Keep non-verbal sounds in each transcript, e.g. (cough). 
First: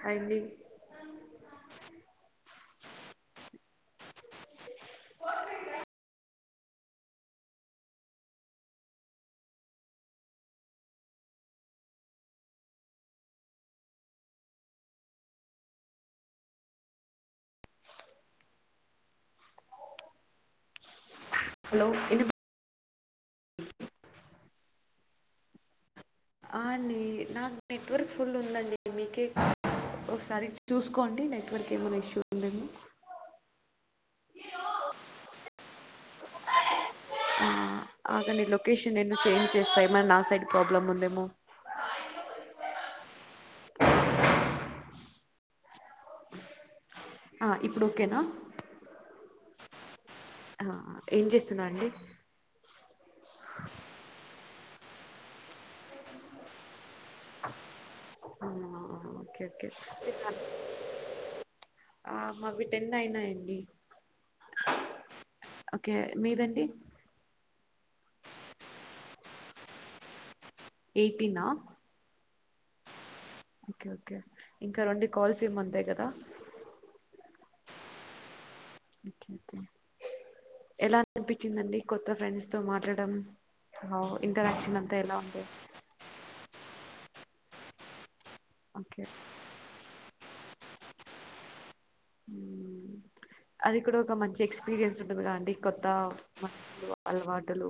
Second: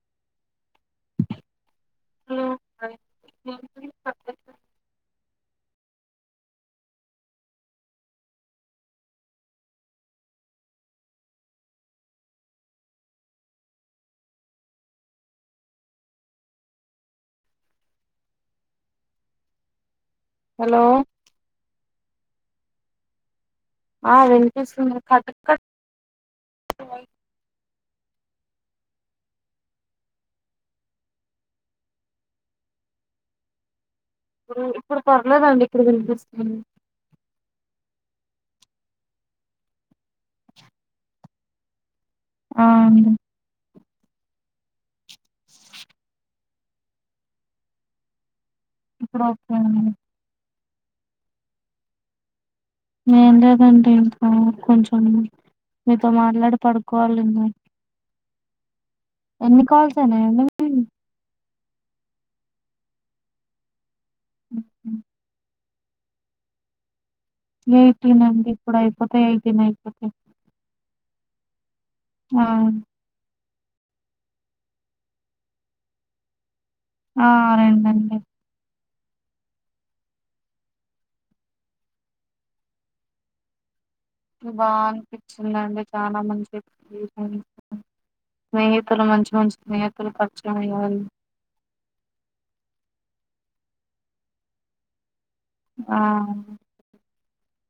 Hi అండి hello (inaudible) (inaudible) hello hello విని ఆ విన్పిస్తుంది కటకట్ ఆ అండి నాక్ నెట్వర్క్ ఫుల్ ఉందండి మీకే ఒక్సారి చూస్కోండి నెట్వర్కేమన్నా ఇష్యూ ఉందేమొ. ఇప్పుడూ ఇప్పుడు పర్లేదండి ఇప్పుడు విన్పిస్తుంది. ఆ ఆగండి లొకేషన్ నేను చేంజ్ చేస్తా ఏమన్న నా సైడ్ ప్రాబ్లముందేమొ. ఆ అండి ఆ ఇప్పుడు ఒకేనా ఇప్పుడు ఒకేఅండి ఆ ఏం చేస్తునర్ అండి ఎం లేదండి ఇంకా కొంచెం మీతో మాట్లాడి పడుకోవాలి ఇంకా ఔనా. ఎన్ని కాల్సైనాయండి మీవి. ఆ మావి టెన్నైయ్నాయండి. మ్ మ్. ఒకే మీదండి. ఒక ఎయ్టీనైపోతయ్. ఎయ్టీనా. ఆ. ఒకె ఒకె ఇంకా రొండి కాల్సేమంతాయ్ కదా. ఆ రెండండి. ఒక్కె ఒక్కె ఎలా అన్పిచ్చిందండి కొత్త ఫ్రెండ్స్ తొ మాట్లాడం. బా అన్పిచ్చిందండి చానా మంచి (unintelligible) ఓకే స్నేహితులు మంచి మంచి స్నేహి తులు పర్చయమయ్యారు. ఊమ్ అది కూడ ఒక మంచి ఎక్స్పీరియన్సు అది గూడా అండి కొత్త ఆ మంచులు అలవాటులు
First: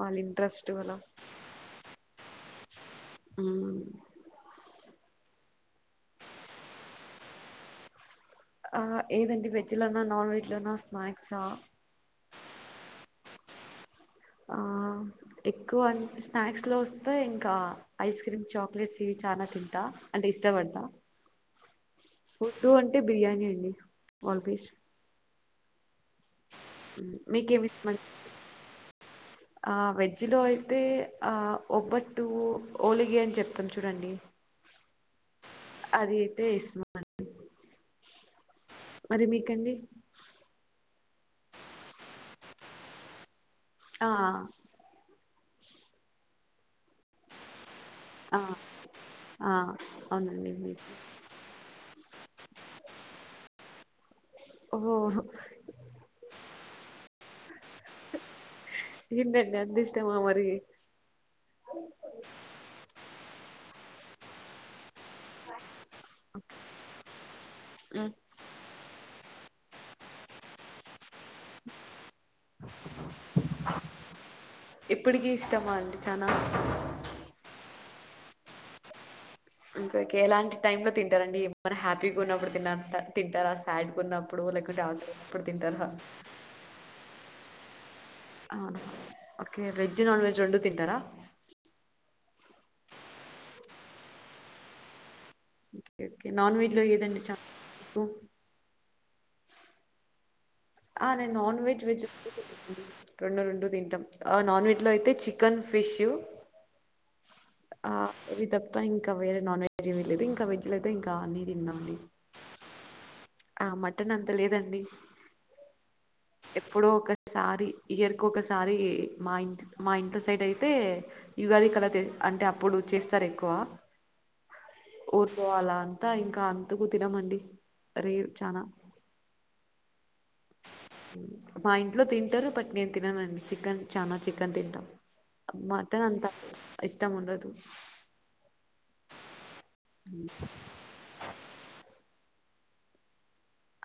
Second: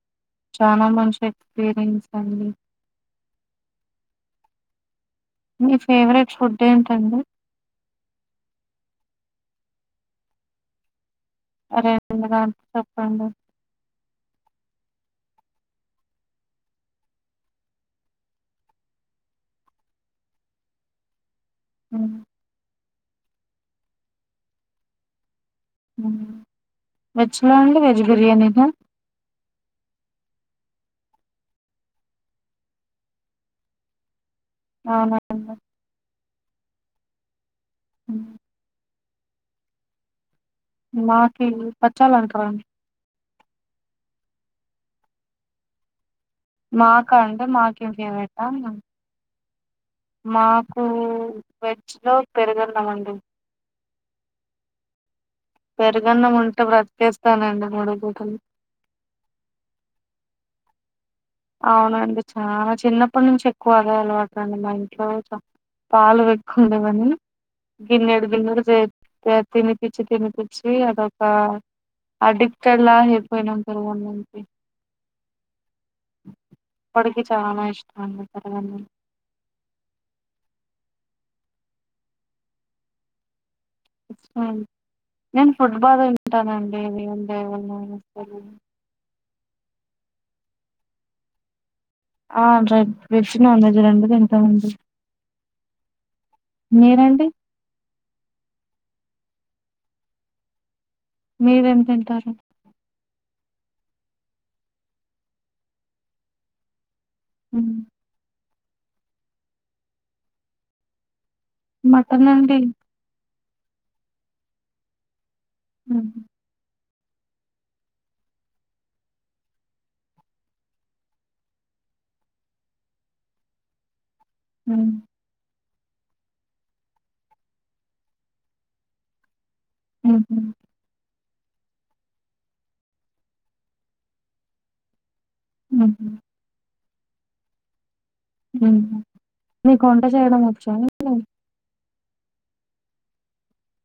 వాళ్ళ ఇంట్రెస్ట్ చానా అలా మంచి ఎక్స్పీరిన్సండి. ఊమ్. మీ ఫేవరెట్ ఫుడ్డేంటండి. ఆ ఏదండి వెజ్జ్ లోనా నాన్వెజ్ లోనా స్నాక్ (unintelligible) చెప్పండి. ఆ ఎక్కువన్ స్నాక్స్ లో వస్తే ఇంకా ఐస్క్రీమ్ చాక్లెట్సివి చానా తింటా అంటె ఇష్టబడ్తా. హ్మ్. ఫుడ్డు అంటె బిర్యానీ అండి ఆల్వేస్. ఊమ్ వెజ్లో మీకేమి అండి ఇష్టం వెజ్ బిర్యానీనా. జిలో ఐతే ఆ ఒబ్బట్టు ఓలిగి అన్ చెప్తాం చూడండి. ఔనా. అది ఐతే ఇస్మ (unintelligible) హ్మ్. మరి మీకండి. మాకీ బచ్చాలంట్రండి. ఆ. మాకా అంటె మాకేం ఆ ఫేవరెట్టా ఆ అవునండి మీకు మాకూ వెజ్జ్ లో పెరుగున్నమండి. ఓ ఒహొ పెరుగన్నముంటె బ్రత్కేస్తానండి మూడు పూటలూ. (unintelligible) అంతిష్టమా మరీ ఔనండి చాన చిన్నప్పట్ నుంచి ఎక్కువదే అలవాటండి మా ఇంట్లో చ పాలు వెక్కుండమని గిన్నెడు గిన్నెడు జే (unintelligible) తినిపిచ్చి తినిపిచ్చీ అదొకా అడిక్టెడ్లా అయ్పొయ్నాం. (unintelligible) ఇప్పుడికీ ఇష్టమా అండి చానా. అన్నం పెరుగన్నం. ఒకే ఒకే ఎలాంటి టైమ్ లో తింటారండి ఎమన హ్యాపీగా ఉన్నప్పుడు తిన్ తింటార సాడ్ ఇష్టం గున్నప్పుడు అండి. లెక్ డౌన్ గా ఉన్నపుడు తింటార ఔనా. ఔను ఒక్కే వెజ్జ్ నాన్వెజ్ రొండూ తింటార. ఆ రేడ్ వెజ్ నాన్వెజ్ రెండు తింటం అండి ఓకే ఓకే నాన్ వెజ్ లో ఏదండి చప్పు ఆ నిన్ నాన్ మీరేం వెజ్ రెండు తింటారు తింట రెండు రెండు తింటం ఆ నాన్ వెజ్ లో అయితే చికెన్ ఫిష్ ఉమ్. ఆ ఇవి తప్ప ఇంకా వేరే నాన్ వెజ్ ఏమి లేదు ఇంకా వెజ్లేతే ఇంకా అన్ని మటనండి ఆ మటన్ అంత లేదండి మ్ హు ఎప్పుడోస్కారి ఇయర్కోకసారి మా ఇంట్ మా ఇంట్లో సైడైతే యుగాది కద తే అంటే అప్పుడు చేస్తారేక్కువ ఉమ్. ఊర్లో అలా అంతా ఇంకా అంతకు తినమండి రేర్ చానా ఉమ్. మా ఇంట్లో తింటరు బట్ నేను తిననండి చికెన్ చానా చికెన్ తింటాం ఉమ్. మటన్ అంతా ఇష్టం ఉండదు మ్ హు మీకు వంట చేయడం వచ్చా అండి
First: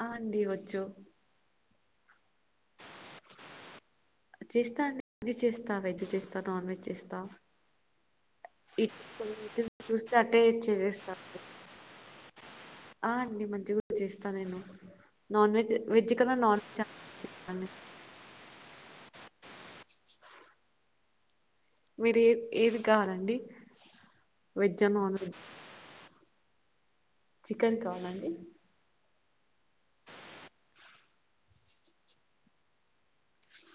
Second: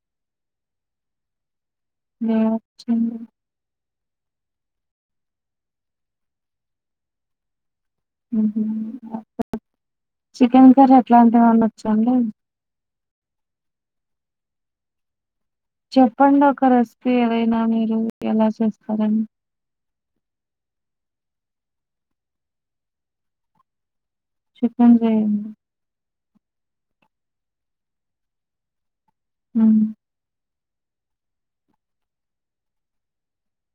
ఆ అండి వచ్చు హా ఒచ్చండి చేస్తాండి అన్నీ చేస్తా వెజ్ చేస్తా నాన్ వెజ్ చేస్తా మ్ హు ఇట్ చూస్తే అట్టే చికెన్ కర్రీ చేసేస్తా ఎట్లాంటి వేవన్నొచ్చా అండి ఆ అండి మంజ్జి గుడ్ చేస్తా నేను నాన్ వెజ్ వెజ్ కన్నా చెప్పండి నాన్ ఒక వెజ్ చాలా రెస్పీ ఏదైనా ఇష్టమండి. మీరు ఎలా చేస్తారని మీరు ఏ ఏది కావాలండి వెజ్జా చికన్ నాన్ వెజ్ చేయండి చికెన్ కావాలాండి హుం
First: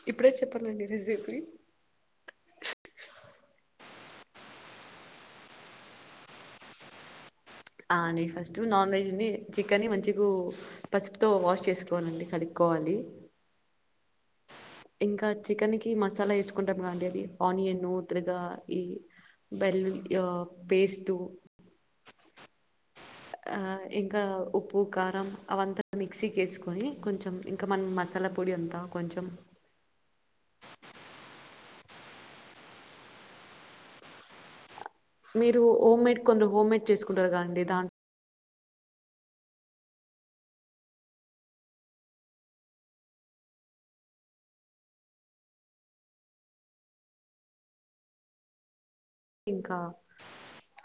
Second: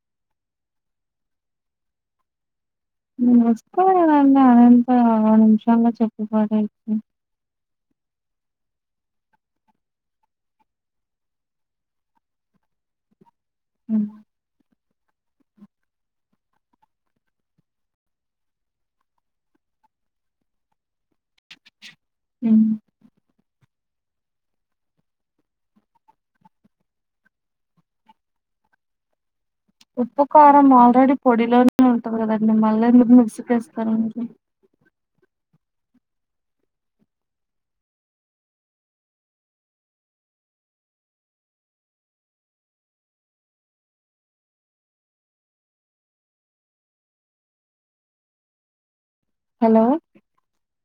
ఇప్పుడే చెప్పాలండి రేసిపీ వస్తాదిగదండి అదెంత నిమిషాల్లో చెప్పిపడేండీ ఆ నీ ఫస్టూ నాన్ వెజ్ని చికెన్ని మంచిగూ పసుపుతో వాష్ చేస్కోవాలండి కడుక్ కోవాలి మ్ ఇంకా చికెన్ కి మసాలా ఏస్కుంటం గా అండి అది ఆనియన్ త్రి గా ఈ బెల్లు ఆ పేస్టు మ్ ఆ ఇంకా ఉప్పు కారం అవంతా మిక్సీకేస్కోని కొంచెం ఇంకా మనం మసాల్ లా పొడి అంతా కొంచెం ఉప్పు కారం ఆల్రెడీ పొడిలో నే ఉంటది కదండి మళ్ళెందుకు మిక్సీకేస్తారండి మీరు ఓమ్మేడ్ కొందరు హోమ్మేడ్ చేస్కుంటరు గా అండి దాం ఇంకా హలో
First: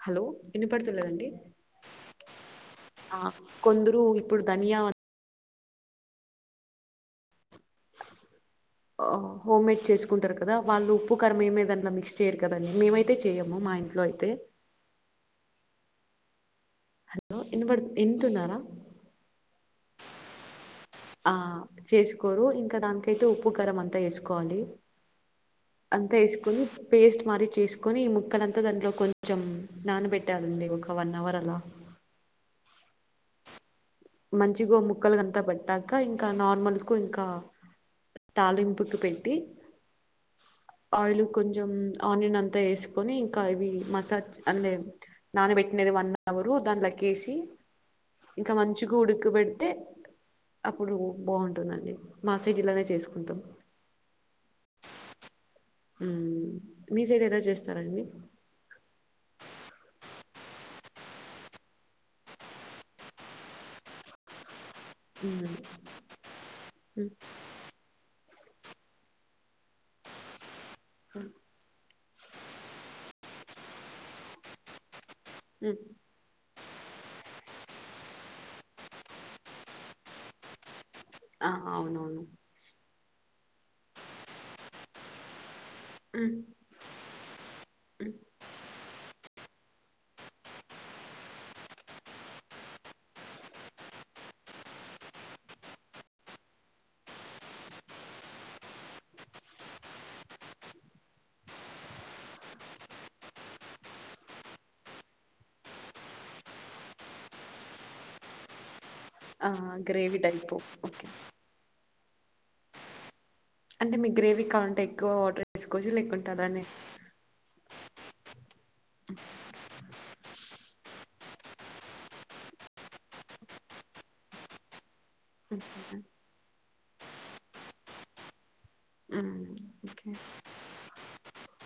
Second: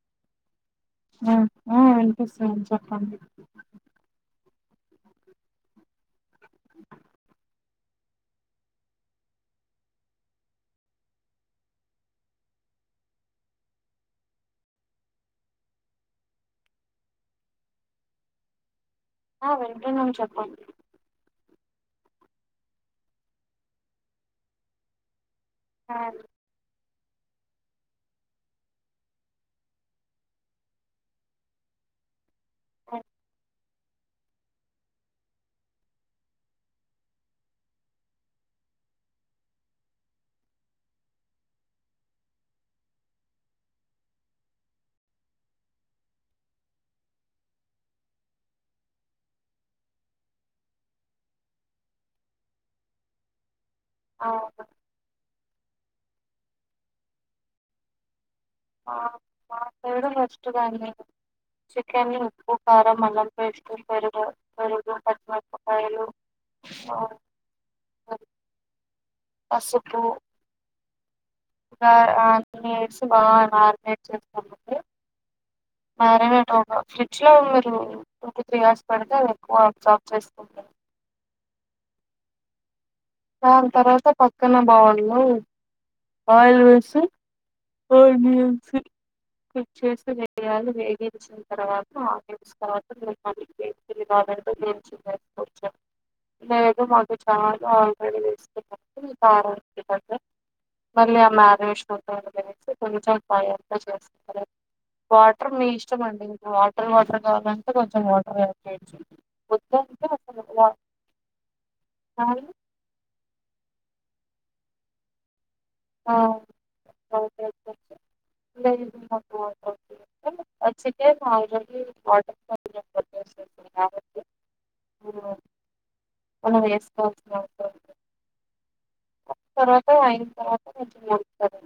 హలో ఇనపడ్తలేదండి ఆ ఆ వినిపిస్తుంది చెప్పండి ఆ కొందరు ఇప్పుడు ధనియా ఆ హోమ్మేడ్ చేస్కుంటరు కదా వాళ్ళు ఉప్పు కారం మేమీదంల్ల మిక్స్ చేయరు కదండి మీమైతే చేయ్యము మా ఇంట్లో అయితే హలో ఇనపబడు ఇంటున్నారా హా వింటున్నాను చెప్పం ఆ చేస్కోరూ ఇంకా దానికైతే ఉప్పు కరమంతా ఏస్కోవాలీ ఆ అంతేస్కొనీ పేస్ట్ మారి చేస్కోనీ ఈ ముక్కలంతా దాంట్లో కొంచెం నానబెట్టాలండి ఒక వన్ అవర్ అలా మంచిగో ముక్కలగంతా పట్టాక ఇంకా నార్మల్క ఇంకా తాలింపుకి పెట్టి ఆయిలు కొంచం ఆనియన్నంతా ఏస్కోని ఇంకా ఇవి మసాజ్ అందే నానబెట్నే వన్ అవరు దన్లకేసి ఇంకా మంచిగ ఉడుకుబెడ్తే అప్పుడు బావుంటుందండి మాసైజ్ ఇలానే చేసుకుంతాం ఔనా ఉమ్ మీ సైడ్ ఎలా జేస్తారండి ఆ మా సైడు నెష్ట్ (unintelligible) చికెన్లా ఉప్పు కారం మల్లం పేస్ట్ పెరుగు పెరుగ్ ఉమ్ ఆహ్, (inaudible) పసుపు హా ఆ-ఆ (inaudible) మినేట్స్ బా మాగ్నేట్ చేస్క్ మ్మ్ (inaudible) (inaudible) ఫ్రిడ్జ్ లో టు టు త్రీ అవర్స్ పడితే ఎక్కువ చాప్ చేస్కుంటార్ ఆ ఔనౌను దాన్ తర్వాత పక్కన బవుల్లో మ్మ్ ఆయిల్ వేసి (unintelligible) కుక్ చేస్తే వేయ్యాలి వేగించిన్ తర్వాత ఆనియన్స్ తర్వాత (inaudible) (unintelligible) (unintelligible) మళ్ళీ ఆ మాగినేషన్ నొద్దనికనేసీ కొంచం పై (inaudible) చేస్త్ వాటర్ మీ ఇష్టం అండి వాటర్ వాటర్ గావలంటే కొంచెం వాటర్ ఆడ్ చేయొచ్చు ఆ వద్దంటే గ్రేవి అసలు టైపో వా ఒక్కే (inaudible) అంటే మీక్ గ్రేవీ కౌంట్ ఎక్కువ వాట్రేస్కోచ్చు లేకుంట అలానే (inaudible) ఒచ్చిందే (unintelligible) వాటర్ (inaudible) హ్మ్. ఓకేనా (unintelligible) మ్మ్ తర్వాత ఓకే అయిన్ తర్వాత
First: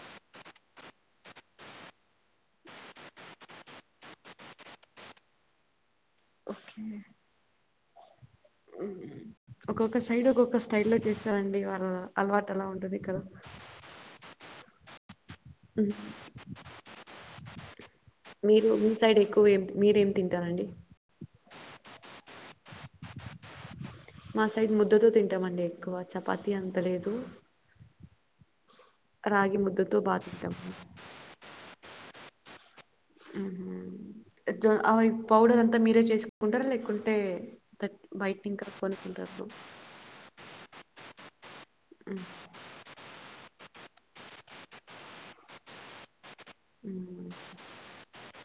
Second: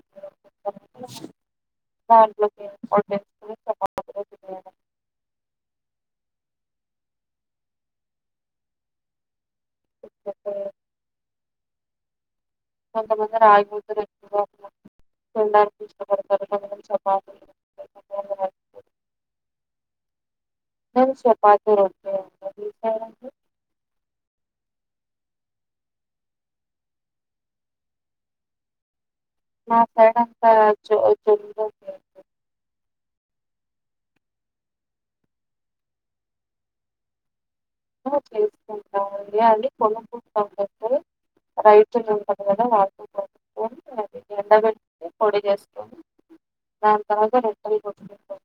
(inaudible) (inaudible) దాంట్లోకే (inaudible) తిన్లా ఓకే ఒక్కొక్క సైడ్ లేకపోతే ఒక్కొక్క స్టైల్లో చేస్తారండి వాళ్ళ అల్వాట్ కొంతమంది రాయ్పోతుర్రా (inaudible) మ్మ్ ఇష్టపడతారు కొంతమంది చపాతీ మీరు మీ సైడ్ ఎక్కువ ఏం మీరేం తింటారండి నేను (unintelligible) మా సైడ్ ముద్దతో తింటామండి ఎక్కువ చపాతీ అంతలేదు మా బాగా సైడంతా తింటాం చో (unintelligible) ఉమ్ హ్ ఇజ్జో ఆ పౌడరంతా మీరే చెస్కుంటరా లేకుంటే (inaudible) పోల్నాండి కొనుకుంటాం (unintelligible) రైతులుంటరు గదా వాళ్తోపాటు (inaudible) ఎండగట్టి పొడి జేస్కొని దాని ఉమ్ తర్వాత రొట్టెల్ గొట్క్ (inaudible)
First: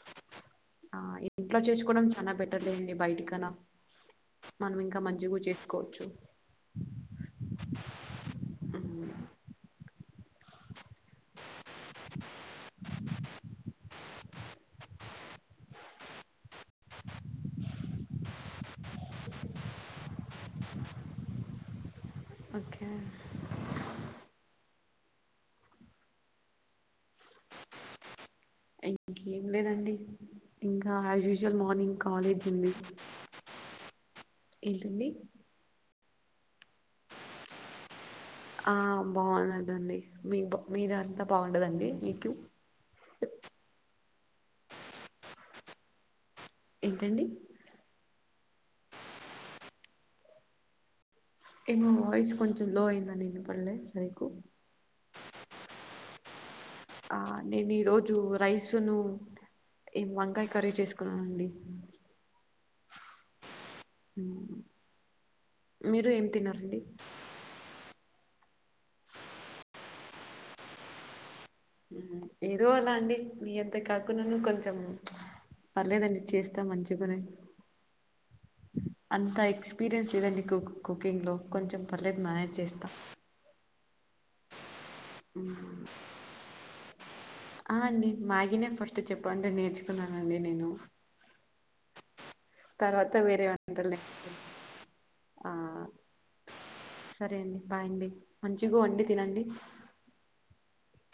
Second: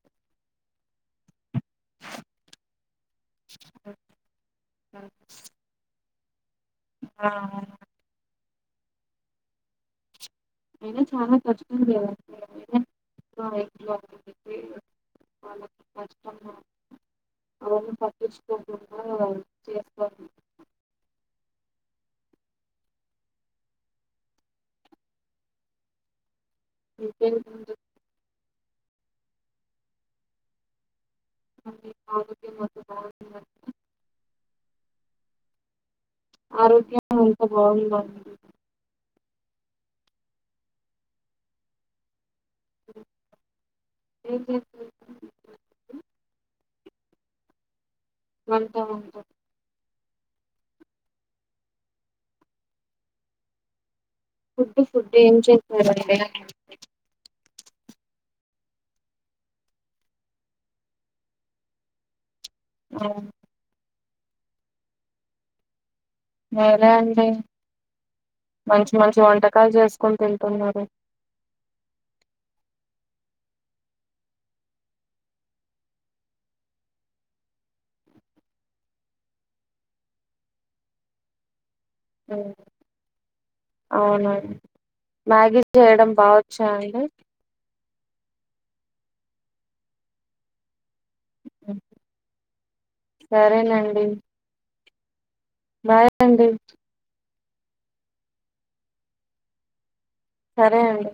ఆ ఇంట్లో చేస్కోవడం చానా బెటర్లేయండి బైటికనా మనమింకా మంచిగో చేస్కోచ్చు ఆ ఐనా చాలా ఖర్చుంటది గదా (inaudible) వాళ్ళక్ పష్టంగా అవన్నీ పట్టించుకోకుండా చేసుకో ఓకే ఇంకేం అండి ఏం లేదండి ఇంకా ఆజ్యూస్వల్ మార్నింగ్ కాలేజ్ ఆరోగ్యం ఉంది అంత బాగుందా ఏంటి అండి ఆరోగ్యం అంత బాగుందా అండి ఆ బాగున్నదండి మీ మీరంతా బాగుంటదండి మీకు ఎం చేస్తున్నారు అండి ఏంటండి ఉంట ఉంట ఏమో వాయిస్ కొంచం లో అయిందా నిన్నపల్లే సరిగా ఫుడ్డు ఫుడ్డు ఏం చేస్తరాండి ఆ నేను ఈరోజు రైసును ఏం వంకాయ కర్రీ చేస్కున్నానండి ఆహ్ మ్ మీరు ఏం తిన్నారండి మీరే అండి మంచి మంచి వంటకాలు చేస్కోని తింటున్నారు ఏదో అలా అండి మీ అంత కాకున్నా కొంచెం పర్లేదండి చేస్తా మంచిగునే అంత ఎక్స్పీరియన్స్ లేదండి కు కుకింగ్లో కొంచెం పర్లేదు మేనేజ్ చేస్తా అవునా అండి మ్మ్. మ్యాగీ చేయ్డం బాగోచ్చా అండి ఆ అండి మ్యాగీనే ఫస్ట్ చెప్పండి నేర్చుకున్నానండి నేను తర్వాత వేరే వాన్టల్ సరేనండి నేర్చు బాయ్ అండి సరే అండి బాయ్ అండి మంచిగ వండి తినండి సరే అండి